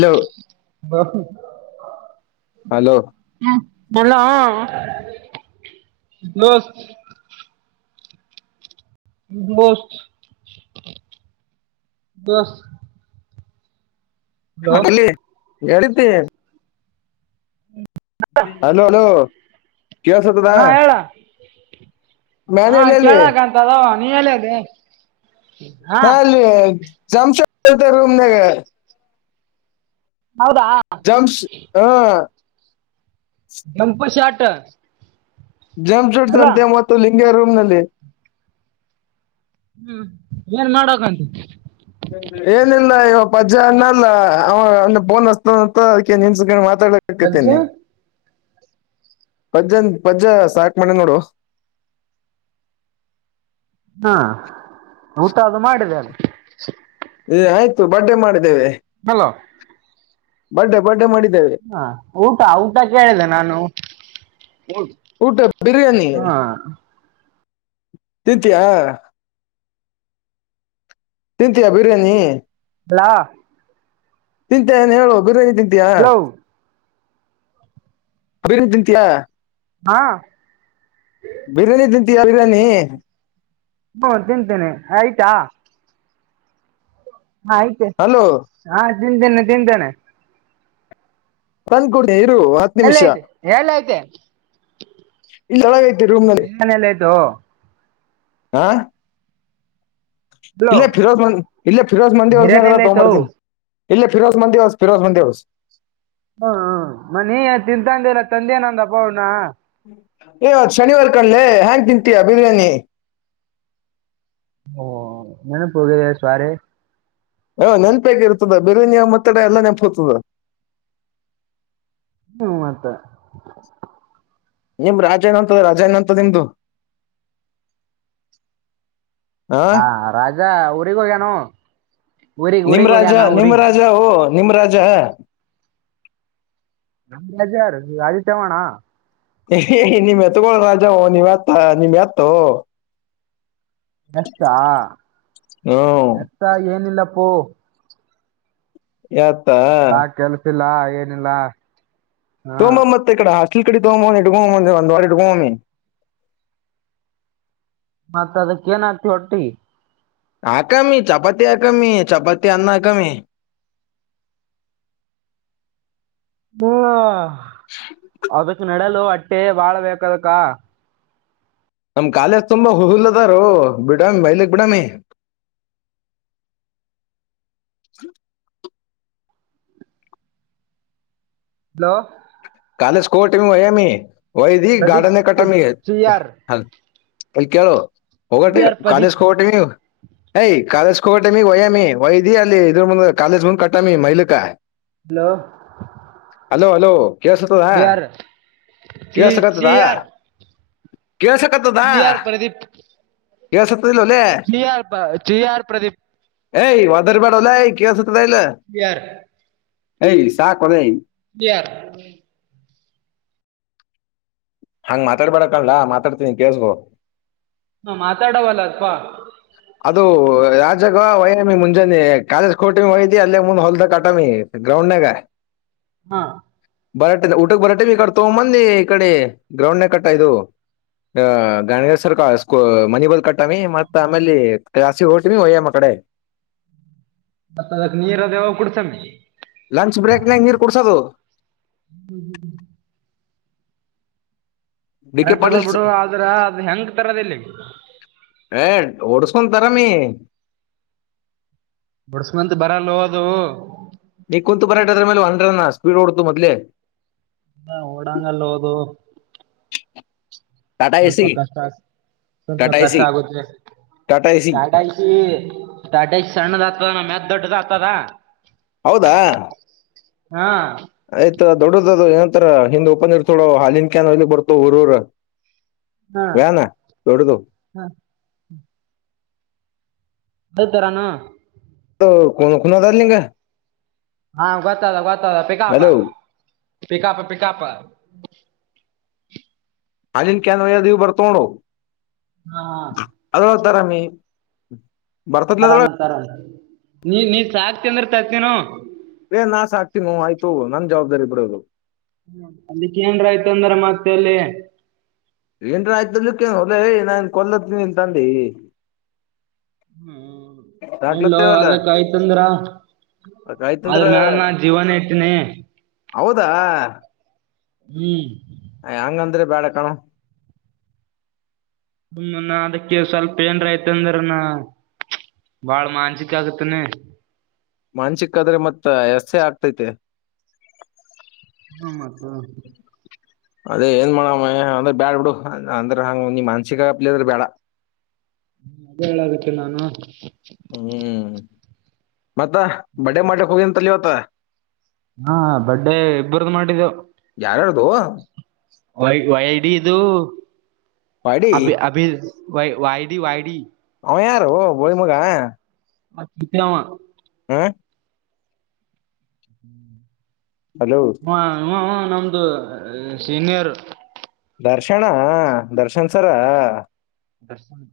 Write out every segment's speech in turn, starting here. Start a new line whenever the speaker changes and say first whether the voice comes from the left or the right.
left: Hello hello
right: Bhalla [inaudible] ದೋಸ್ತ [unintelligible] hello
left: [unintelligible] hello hello ಕೇಳ್ಸತದ
right: ಹಾ ಹೇಳ ಹಾ
left: ಮ್ಯಾನೇಜ್ ಅಲ್ಲಿ
right: ಕೇಳಕತ್ತದೋ ನೀ ಎಲ್ಲಿ ಅದಿ
left: ನಾ ಇಲ್ಲಿ [unintelligible] ರೂಮ್ದಾಗ
right: ಹೌದಾ
left: ಜಂಸ್ ಹಾ
right: ಗಂಪ ಶಾಟ
left: ಜಮ್ ಸೂಡ್ಸ್ ಅಂತೆ ಮತ್ತು ಲಿಂಗ್ಯ ರೂಮ್ ನಲ್ಲಿ
right: ಹ್ಮ್ ಏನ್ ಮಾಡಕಂತೀ
left: ಏನಿಲ್ಲ ಇವ ಪಜ್ಜಾ ಅನ್ನಲ್ಲ ಅವ ಅಂದ ಫೋನಚ್ತಾನಂತ ಅದ್ಕೆ ನಿನ್ಸ ಮಾ
right: ಅಜ್ಜಿ
left: ಮಾತಾಡಕತೇನೀ ಪಜ್ಜನ್ ಪಜ್ಜ ಸಾಕ್ ಮಾಡ್ಯಾನಾ ನೋಡೋ [inaudible]
right: ಹಾ ಊಟ ಅದು ಮಾಡಿದೆ
left: ಏ ಆಯ್ತು ಬಡ್ಡೆ ಮಾಡಿದ್ದೇವೆ
right: ಹಲೋ
left: ಬಡ್ಡೆ ಬಡ್ಡೇ ಮಾಡಿ
right: ಹಾ ಊಟ ಊಟ ಕೇಳಿದೆ ನಾನು
left: ಊಟ
right: ಹಾ
left: ತಿಂತ್ಯ ತಿಂತೀಯಾ ಬಿರಿಯಾನಿ
right: [unintelligible]
left: ತಿಂತಿಯಾ ಏನ್ ಹೇಳು ಬಿರಿಯಾನಿ ತಿಂತೀಯಾ
right: ಹಲೋ
left: [unintelligible] ತಿಂತಿಯಾ
right: ಹಾ
left: ಬಿರಿಯಾನಿ ತಿಂತಿಯಾ ಬಿರಯಾನಿ
right: ಹ್ಮ ತಿಂತೇನೆ ಆಯ್ತಾ ಹ ಐತೆ
left: ಹಲೋ
right: ಹಾ ತಿಂತೇನೆ ತಿಂತೇನೆ
left: ತಂದಕೂಡಿ ಇರು ಹತ್
right: ಎಲ್ಲ
left: ನಿಮಿಷ
right: ಐತೆ ಎಲ್ಲ ಐತೆ
left: ಇಲ್ಲಿ ಒಳಗೈತಿ ರೂಮ್ನಲ್ಲಿ
right: ಬಿರಿಯಾನಿ ಎಲ್ಲ ಆಯ್ತು
left: ಹಾ
right: ಹಲೋ
left: ಇಲ್ಲೆ ಫಿರೋಜ ಮಂದಿ ಇಲೆ ಫಿರೋಜ ಮಂದಿ ವಸ್ನ
right: ಬಿರಿಯಾನಿ
left: ಕ
right: ಎಲ್ಲ ಆಯ್ತು
left: ತಮರ್ ಸಿಂಗ್ ಇಲ್ಲೆ ಫಿರೋಜ್ ಮಂದಿಸ್ ಫಿರೋಸ್ ಮಂದಿ ಹೊಸ್
right: ಹ್ಮ ಹ್ಮ್ ಮನಿ ತಿಂತಂದಿಲ್ಲ ತಂದೆನಂದ ಅಬ್ಬ ಅವ್ಣ
left: ಏವತ್ ಶನಿವಾರ ಕಣಲ ಹೆಯಾಂಗ್ ತಿಂತೀಯಾ ಬಿರಯಾನಿ
right: ಹ್ಮ ನೆನಪೋಗಿದೆ ಸೋರಿ
left: ಹಾ ನೆನಪಾಗಿ ಇರ್ತದ ಬಿರಯಾನಿಯ ಮತ್ತಡ ಎಲ್ಲ ನೆನಪು ಹೋತದ
right: ಹ್ಮ ಮತ್ತ
left: ನಿಮ್ ರಾಜೇನ್ ಅಂತದ ರಾಜಾನ್ ಅಂತ ನಿಮ್ದು
right: ಹಾ ರಾಜ ಊರಿಗೆ ಹೋಗ್ಯನು
left: ನಿಮ ರಾಜ ನಿಮ್ಮ ರಾಜ ಓ ನಿಮ್ಮ ರಾಜ
right: ನಮ ರಾಜ ಯಾರು ರಾಜಿ ಚೇವಣ
left: ನಿಮ್ ಎತ್ಗೋಳ್ ರಾಜ ನೀವ್ ಎತ್ತ ನಿಮ್ ಎತ್ತು
right: ಎತ್ತಾ
left: ಹ್ಮ್
right: ಎತ್ತ ಏನಿಲ್ಲಪ್ಪೂ
left: ಎತ್ತ
right: ನಾ ಕೆಲ್ಸಿಲ್ಲ ಏನಿಲ್ಲ ಹಾಂ
left: ತೋಮ್ಮ ಮತ್ತೆ ಕಡೆ ಹ ಕ ಕಡೆ ತಗೋ ಬಂದೇನಿ ಒಂದ್ ವಾರ ಇಟಕೊಂಡೇನಿ
right: ಮತ್ತ ಅದಕ್ಕ ಏನ ಆತಿ ಹೊಟ್ಟಿ
left: ಹಕಾಮಿ ಚಪಾತಿ ಆಕಾಮಿ ಚಪಾತಿ ಅನ್ನಹಾಕಮಿ
right: ಹ್ಮ ಅದಕ್ ನಡಲುಟ್ಟೆ ಬಾಳ್ಬೇಕ ಅದಕ್ಕ
left: ನಮ್ ಕಾಲೇಜ್ ತುಂಬಾ ಹುುಲ್ದಾರೂ ಬಿಡಾಮಿ ಮೈಲಕ್ ಬಿಡಮಿ ಹ
right: ಹಲೋ
left: ಕಾಲೇಸ್ ಕೋಟಿಮ ವಯಾಮಿ ವಯದಿ
right: ಪ್ರದೀಪ್
left: ಗಾರ್ಢನೆ ಕಟ್ಟಮಿ
right: ಚಿಯಾರ್
left: ಹಲ್ ಕೇಳು ಹೋಗೋಟ್ಟೆ
right: ಚಿಯಾರ್ ಪ್ರದೀಪ್
left: ಕಾಲೇಶ್ ಹೋಗೋಟ ನೀವು ಯ್ ಕಾಲೇಶ್ ಟಮಿ ವಯ್ಯಾಮಿ ವೈದಿ ಅಲ್ಲಿ ಇದ್ರ ಮುಂದ್ ಕಾಲೇಜ್ ಮುಂದ್ ಕಟಮಿ ಮೈಲಕ
right: ಹಲೋ
left: ಹಲೋ ಹಲೋ ಕೆಳಸತದಾ
right: ಚಿಯಾರ್ ಚಿ
left: ಕಳಸಗತದಾ
right: ಚಿಯಾರ್
left: ಕೇಳಸಕತದಾ
right: ಚಿಯಾರ್ ಜಿಯಾರ್ ಜಿ ಆರ್ ಪ್ರದೀಪ್
left: ಎ ವದರ ಬೇಡಾ ಲೇ ಕೆಲ್ಸತ್ ಕೆಲ್ಸತದ ಇಲ್ಲ
right: ಚಿಯಾರ್
left: ಎ ಸಾಕ್ ಲೇ
right: ಚಿಯಾರ್
left: ಹಾಂಗ್ ಮಾತಾಡ್ಬೇಡಕಣಲಾ ಮಾತಾಡ್ತೀನಿ ಕೇಳಸಕೋ
right: ಹ ಮಾತಾಡವಲ್ಲ ಅಲ್ಪ
left: ಅದು ರಾಜಾಗ ವಯಮಿ ಮುಂಜಾನೆ ಕಾಲೇಜ್ ಕೋಟಮಿ ವಯತಿ ಅಲ್ಲೇ ಮುಂದ್ ಹೊಲ್ದ ಕಟಮಿ ಗ್ರಾೌಂಡನಾಗ್
right: ಹಾ
left: ಬರಾಟೆ ಊಟಕ್ಕೆ ಬರಾಟೆ ಈ ಕಡೆ ತೊಂಬಂದಿ ಈ ಕಡೆ ಗ್ರೌಂಡ್ ನ ಕಟ್ಟ ಇದು ಅ ಗಾಣೇಗ್ಯಾರ್ ಸರ್ಕ ಸ್ ಮನಿ ಬಂದ್ ಕಟ್ಟಾಮಿ ಮತ್ತ ಆಮೇಲ್ಲಿ ಜಾಸಿ ಹೊರ್ಟನಿ ಒಯ್ಯಮ್ಮ ಕಡೆ
right: ಮತ್ತ ಅದಕ್ ನೀರ್ ಅದ ಯಾವಾಗ ಕುಡಿಸಮ್ಮಿ
left: ಲಂಚ್ ಬ್ರೇಕ್ನಾಗ ನೀರ್ ಕೊಡ್ಸೋದು.
right: ಹ್ಮ್ ಹ್ಮ್್ಮ
left: ಡಿ ಕೆ
right: ಕರೆಕ್ಟ್ ಅದ
left: ಪಾಟೀಲ್
right: ಬಿಡು ಆದ್ರ ಅದು ಹೆಂಗ ತರದ ಇಲ್ಲಿ
left: ಓಡ್ಸ್ಕೊಂತಾರಾಮೀ
right: ಬುಡ್ಸ್ ಮತ್ ಬರಲ್ಲ ಹೋದು
left: ನೀ ಕುಂತು ಪರಾಟ ಅದ್ರ ಮೇಲೆ ಹಂಡ್ರನಾ ಸ್ಪೀಡ್ ಓಡ್ತು ಮೊದ್ಲೆ
right: ಇಲ್ಲ ಓಡಾಂಗಲ್ಲ ಹೋದು
left: [unintelligible]
right: ಸ್ವಲ್ಪ
left: ಎಸಿ
right: ಕಷ್ಟ ಆಗ್ ಸ್ವಲ್ಪ
left: ಟಾಟಾ
right: ಕಷ್ಟ
left: ಎಸಿ
right: ಆಗುದ್ರೆ
left: ಟಾಟಾ ಎಸಿ
right: ಸಾಡ ಐಶ ಸಾಡಐಶ ಸಣ್ಣ ಜದ ಮ್ಯಾಚ್ ದೊಡ್ಡ ಜತದಾ
left: ಹೌದಾ
right: ಹಾ [inaudible]
left: ಆಯ್ತಾ ದೊಡ್ಡದ ಅದು ಏನಂತರ ಹಿಂದ್ ಓಪನ್ ಇರ್ ಥೊಡೋ ಹಾಲಿನ ಕ್ಯ ಇಲ್ಲಿ ಬರ್ತ ಊರೂರ
right: ಹಾ
left: ವ್ಯಾನ ದೊಡ್ಡದು
right: ಹಾ ಅದು ತರಾನ
left: ಕ ಕುನದಾರಲಿಂಗ
right: ಹಾ ಗೊತ್ತಲ್ಲ ಗೊತ್ತಲ್ಲ ಪಿಕಾಪ
left: ಅಲೋ
right: ಪಿಕಾಪ ಪಿಕಾಪ
left: ಅಾಲಿನ್ ಕನ್ವ ದವ ಬರ್ತೋಣೋ
right: ಹಾ
left: ದರಾಮ
right: ಆರಾಮತ್ತ ಆರಾಮ್ ನೀ ನೀ ಸಾಕ್ ತ ಅಂದ್ರೆ ತತೀನ
left: ಏ ನಾ ಸಾಕ್ತನ ಆಯ್ತು ನನ್ ಜವಾಬ್ದಾರಿ ಬಿಡೋದು
right: ಹ ಅಲ್ಲಿಕ್ಕೆ ಏನ್ರ ಆಯ್ತ ಅಂದ್ರ ಮತ್ತ ಅಲ್ಲಿ
left: ಏನ್ರ ಆಯ್ತಕ್ಕೇನು ಹೊಲ್ಲ ನಾನ್ ಕೊಲ್ಲತ್ತನಿನ್ ತಂಡಿ
right: ಹ್ಮ್ ಎಲ್ಲ
left: ಸಾಕ್ಲತ್ತೇವಲ್ಲ
right: ಅದಕ್ಕ ಆಯ್ತಂದ್ರ
left: ಅದ್ ಆಯ್ತಂದ್ರ
right: ಆದ್ರ ನನ್ ನಾ ಜೀವನ ಇತನಿ
left: ಹೌದಾ
right: ಹ್ಮ್
left: ಹೆಂಗಂದ್ರೆ ಬ್ಯಾಡ ಕಣು
right: ಹ್ಮ ಅದಕ್ಕೆ ಸ್ವಲ್ಪ ಏನ್ರಯ್ತ ಅಂದ್ರ ನ ಬಾಳ ಮಾಂಸಿಕ ಆಗತನೆ
left: ಮಾನ್ಸಿಕಾದ್ರೆ ಮತ್ತ ಎಸೆ ಆಗ್ತೈತೆ
right: ಹ ಮತ
left: ಅದೇ ಏನ್ ಮಾಡಮ್ಮ ಅಂದ್ರ ಬ್ಯಾಡ ಬಿಡು ಅಂದ್ರ ಹಂಗ ನಿಮ್ ಅನ್ಸಿಕಪ್ಲಿ ಅದ್ರ ಬೇಡ
right: ಹ್ಮ ಅದೇ ಹೇಳದಕ್ಕೆ ನಾನು
left: ಹ್ಮ್ ಮತ್ತ ಬಡ ಮಾಡಕ್ ಹೋಗಿಂತಲ್ಲಿವತ್ತ
right: ಹಾ ಬಡ್ಡೇ ಇಬ್ಬರದು ಮಾಡಿದ್ದವು
left: ಯಾರ್ಯಾರ್ದು
right: ವೈ ವೈಡಿ ಇದು
left: ಪಾಡಿ
right: ಅಭ ಅಭಿ ವ ವಾಯಡಿ ವಾಯಡಿ
left: ಹ್ ಯಾರು ಬೋಳಿ ಮಗೆ ಹಾ
right: ಹ ಚತಾಮ
left: ಹ್ಮ ಹಲೋ
right: ಹ ನಮ್ದು ಸೀನಿಯರ್
left: ದರ್ಶನ ದರ್ಶನ್ ಸರ
right: ದರ್ಶ್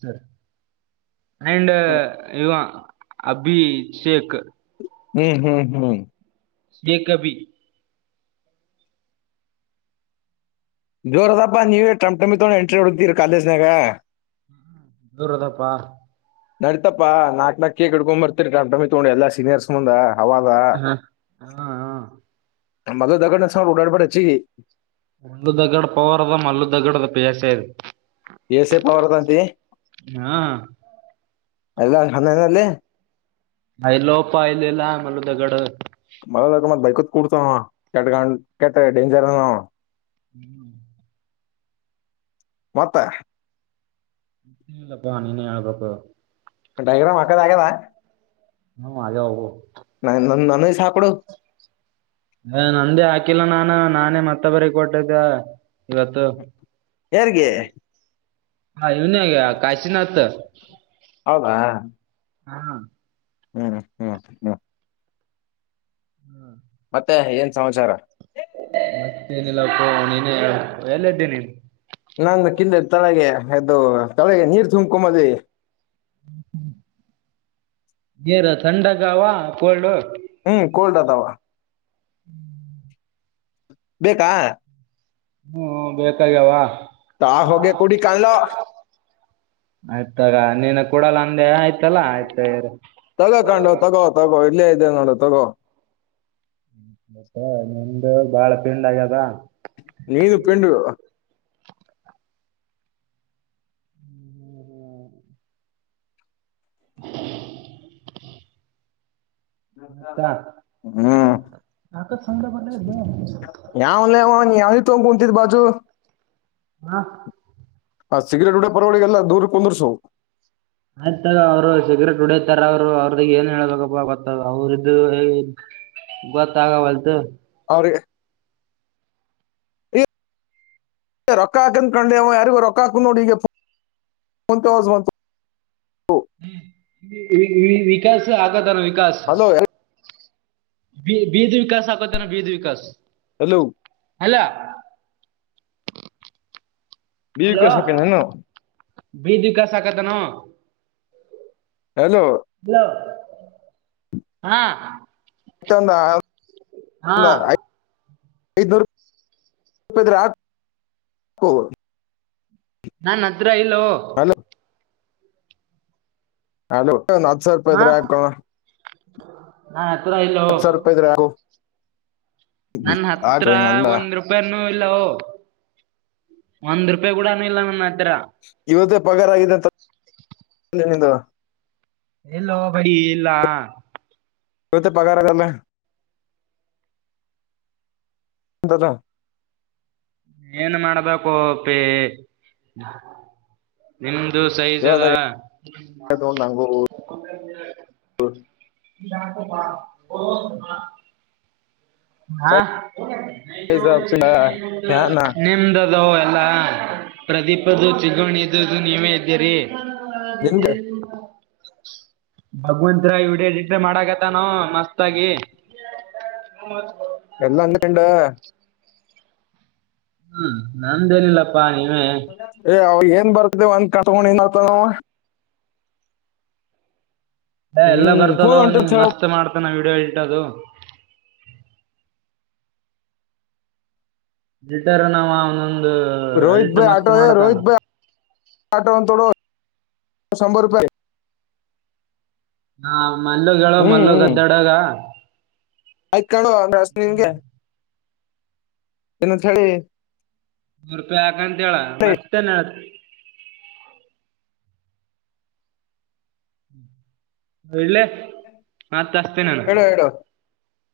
right: ಸರ್ ಅಂಡ್ ಇವ ಅಭಿ ಶೇಕ
left: ಹ್ಮ್ ಹ್ಮ್ ಹ್ಮ್
right: ಈ ಕಭ
left: ಜೋರ್ ಅದಪ್ಪ ನೀವೇ ಟಮ್ ಟಮಿ ತಗೊಂಡ ಎಂಟ್ರಿ ಹೊಡತೀರಿ ಕಾಲೇಜ್ನಯಾಗ
right: ದೂರ ಅದಪ್ಪಾ
left: ನಡಿತತಾ ನಾಕ್ ನಾಕ ಕಡ್ಕೊಂಡ್ಂಬರ್ತತಿರಿ ಅಮಟಮಿ ತಗೊಂಡಿ ಎಾ ಸೀನಿಯರ್ಸ್ ಮುಂದ ಹದಾ
right: ಹಾ ಹಾ
left: ಮದ ದಗನ ಉಡಡ್ಪಡ ಹೆಚ್ಚ
right: ಪಜ ಸರ್
left: ಎೇ ಸೇಪ ವರ್ತಂತೆ [unintelligible]
right: ಹಾ
left: ಎಲ್ಲ ಸ್ಣನಲ್ಲಿ [unintelligible]
right: ಆಐಲೋಪ್ಪ ಇಲ್ಲಿಲ್ಲ ಮಲು ದಗಡು
left: ಕುಡ್ತ ಕೆ ಗ ಕೆಟ್ಟ ಡೇಂಜರ್ [unintelligible]
right: ಹ್ಮ್
left: ಮತ್ತ.
right: ಇಲ್ಲಪ್ಪ ನೀನೆ ಹೇಳಬೇಕು
left: ಡೈಗ್ರಾಮ್ ಹಾಕದ ಆಗ್ಯದ
right: ಹ್ಮ್ ಆಗ್ಯಾವು
left: ನ ನ ನನ ಸಾ ಆ ಆ ಕೊಡು
right: ಹ ನಂದೇ ಹಾಕಿಲ್ಲ ನಾನು ನಾನೇ ಮತ್ತೆ ಬರ ಕೊಟ್ಟದ
left: ಯಾರಿಗೆ
right: ಹಾ ಇವನಿಗೆ ಕಾಶಿನಥ್
left: ಹೌದಾ
right: ಹಾ
left: ಹ್ಮಹ್ಮ್ ಹ್ಮ್
right: ಹ್ಮ್
left: ಮತ್ತೆ ಏನ್ ಸಮಾಚಾರ
right: ಮತ್ತೆೇನಿಲ್ಲಪ್ಪ ನೀನು ಎಲ್ಲ [unintelligible] ನೀ
left: ಕಿಲ್ಲ ತಳಗೆ ಎದ್ದು ತಲೆಗೆ ನೀರ್ ತುಂಬಕೊಂಬಲ್ಲಿ
right: ಹ್ಮ ಹ್ಮ್ ನೀರ ತಥಂಡಗ ಅವ ಕೋಲ್ಡ್
left: ಹ್ಮ್ ಕೋಲ್ಡ್ ಅದವಾ
right: ಹ್ಮ್
left: ಬೇಕಾ
right: ಹ್ಮ್ ಬೇಕಾಗ್ಯಾವ
left: ತಾ ಹೋಗ ಕುೂಡಿ ಕಲ್ಲು
right: ಆಯ್ತಾಗ ನೀನ ಕೂಡಲ್ಲ ಅಂದೆ ಆಯ್ತು ಆಯ್ತಲ್ಲ ಇರು
left: ತಗೋಕಂಡ ತಗೋ ತಗೋ ಇಲ್ಲೇ ಇದೆ ನೋಡು ತಗೋ
right: ಹ್ಮೂನಿಮ್ದ ಬಾಳ ಪಿಂಡ್ ಆಗ್ಯದ
left: ನೀನು ಪಿಂಡೃ
right: [unintelligible] ಮತ್ತ
left: ಹ್ಮ್.
right: ಯಾಕ ಸೌಂಡ ಬರ್ಲಿಕತ್ತದ?
left: ಯಾವಲ್ಲವ ಯಾವಿ ತೊಂಡ ಕುಂತಿದ್ ಬಾಜು.
right: ಹಾ
left: ಹ ಸಿಗ್ರೇಟ್ ಉಡಡೆ ಬಂದೋರಿಗೆಲ್ಲ ದೂರ್ರು ಕುಂದರ್ಸವು
right: ಆಯ್ತಾಗ ಅವ್ರು ಸಿಗ್ರೇಟ್ ಹೊಡತಾರ ಅವ್ರು ಅವ್ರದ ಏನ್ ಹೇಳ್ಬೇಕಪ್ಪಾ ಗೊತ್ತ ಅವ್ರ್ದು ಗೊತ್ತಾಗವ ವಾಲ್ದ
left: ಅವರಿಗೆ ರೊಕ್ಕ ಹಾಕನ್ ಕಂಡೆ ಯಾರಿಗು ರೊಕ್ಕ ಹಾಕ್ ನೋಡಿ ಈಗೋ ತ ಬಂತು [unintelligible]
right: ಹ್ಮ ವಿಕಾಸ ಆಗತಾರ ವಿಕಾಸ
left: ಹಲೋ
right: ಬ ಬೀದ್ ವಿಕಾಸ್ ಹಾಕೋದೇನ ಬೀದ್ ವಿಕಾಸ್
left: ಹಲೋ
right: ಅಲ್ಲ
left: ಬೀಗ
right: ಹಲೋ
left: ಕಳ್ಸಕ ನಾನು
right: ಬೀದ್ ವಿಕಾಸ ಆಕತನ
left: ಹಲೋ
right: ಹಾ
left: ಮತ್ತ
right: ಹಾ
left: [unintelligible] ಐದನೂರುಕ [unintelligible]
right: ನನ್ ಹತ್ರ ಇಲ್ಲೋ
left: ಹಲೋ ಹಲೋ ಹತ್ತು ಸಾವ್ರ ರೂಪಾಯಿ
right: ಹಾ
left: ಇದ್ರ ಆಕ
right: ನನ್ನ ಹತ್ರ ಇಲ್ಲೋ
left: ಹತ್ತು ಸಾವ್ರ ರೂಪಾಯಿ ಇದ್ರ ಆಕು
right: ನನ್ ಹತ್ರ
left: ನಂದ
right: ಒಂದ್ ರೂಪಾಯಿ ಇಲ್ಲ ಒಂದ್ ರೂಪಾಯಿ ಕೂಡ ಇಲ್ಲ ನನ್ನ ಹತ್ರ
left: ಇವದೇ ಪಗಾರ ಆಗಿದೆ ನಿ
right: ಎಲ್ಲೋ ಬೈ ಎಲ್ಲಾ
left: ಇವತ್ತ ಪಗಾರ ಅಲ್ಲ ದಾದಾ
right: ಏನ್ ಮಾಡ್ಬೇಕು ಪಿ ನಿಮ ಇದು ಸಹಜದ
left: ಹೇಳ್ದಾಗ ಹ್ಮ
right: ನಕ ಬಾ ಓ ಹಾ
left: ಸೈಜ್ ಪಿಂಡ ಫ್ಯಾನ
right: ನಿಮ್ದ ಅಲೋ ಎಲ್ಲಾ ಪ್ರದೀಪದು ತಿಗಣಿ ಇದದು ನೀವೇ ಇದ್ದೀರಿ ಹದ
left: ನಿಂದೆ
right: ಭಗವಂತರ ಇಡಟ್ರೆ ಮಾಡಕತ ನಾವ ಮಸ್ತ್ ಆಾಗಿ ಮದು
left: ಎಲ್ಲ ಅಂದ ಇಂಡ
right: ಹ್ಮ್ ನಂದ ಎಲ್ಲ
left: ಏ ಅವ ಏನ್ ಬರ್ತ ಒಂದ ಕಟ್ಕೊಂಡ ಇನ್ತ ನಾವ
right: ಎಲ್ಲ
left: ಹ್ಮ್
right: ಬರ್ತದ
left: ಫೋನ್
right: ನೀ
left: ಹೊಂಟಂತ ಹೇಳ
right: ಮಸ್ತ್ ಮಾಡ್ತಾನ ವಿಡಿಯೋ ಹಟ್ಟದು ಬಿಟ್ಟಾರ ನಾವ ಒಂದೊಂದ
left: ರೋಹತ್ ಭಾಯ ಆಟೋ ಯ ರೋಹತ್ ಭೈ ಆಟೋೋಡೋ ಶಂಭರ ರೂಪಾಯ
right: ಹಾ ಮಲ್ಲ ಹೇಳುವ ಮಲ್ಲ ಗದ್ದಾಡಾಗ
left: ಆಯ್ತ ಕಡುವ ಅಂದ್ರಸ್ ನಿನ್ಗೆ ಇನ್ನು ಚಡೆ
right: ನೂರು ರೂಪಾಯಿ ಹಾಕಂತ ಹೇಳ ಮತ್ತೆನ ಹಲ್ಲ ನತ್ತ ಅಸ್ತನಾನ
left: ಹೇಳು ಹೇಳು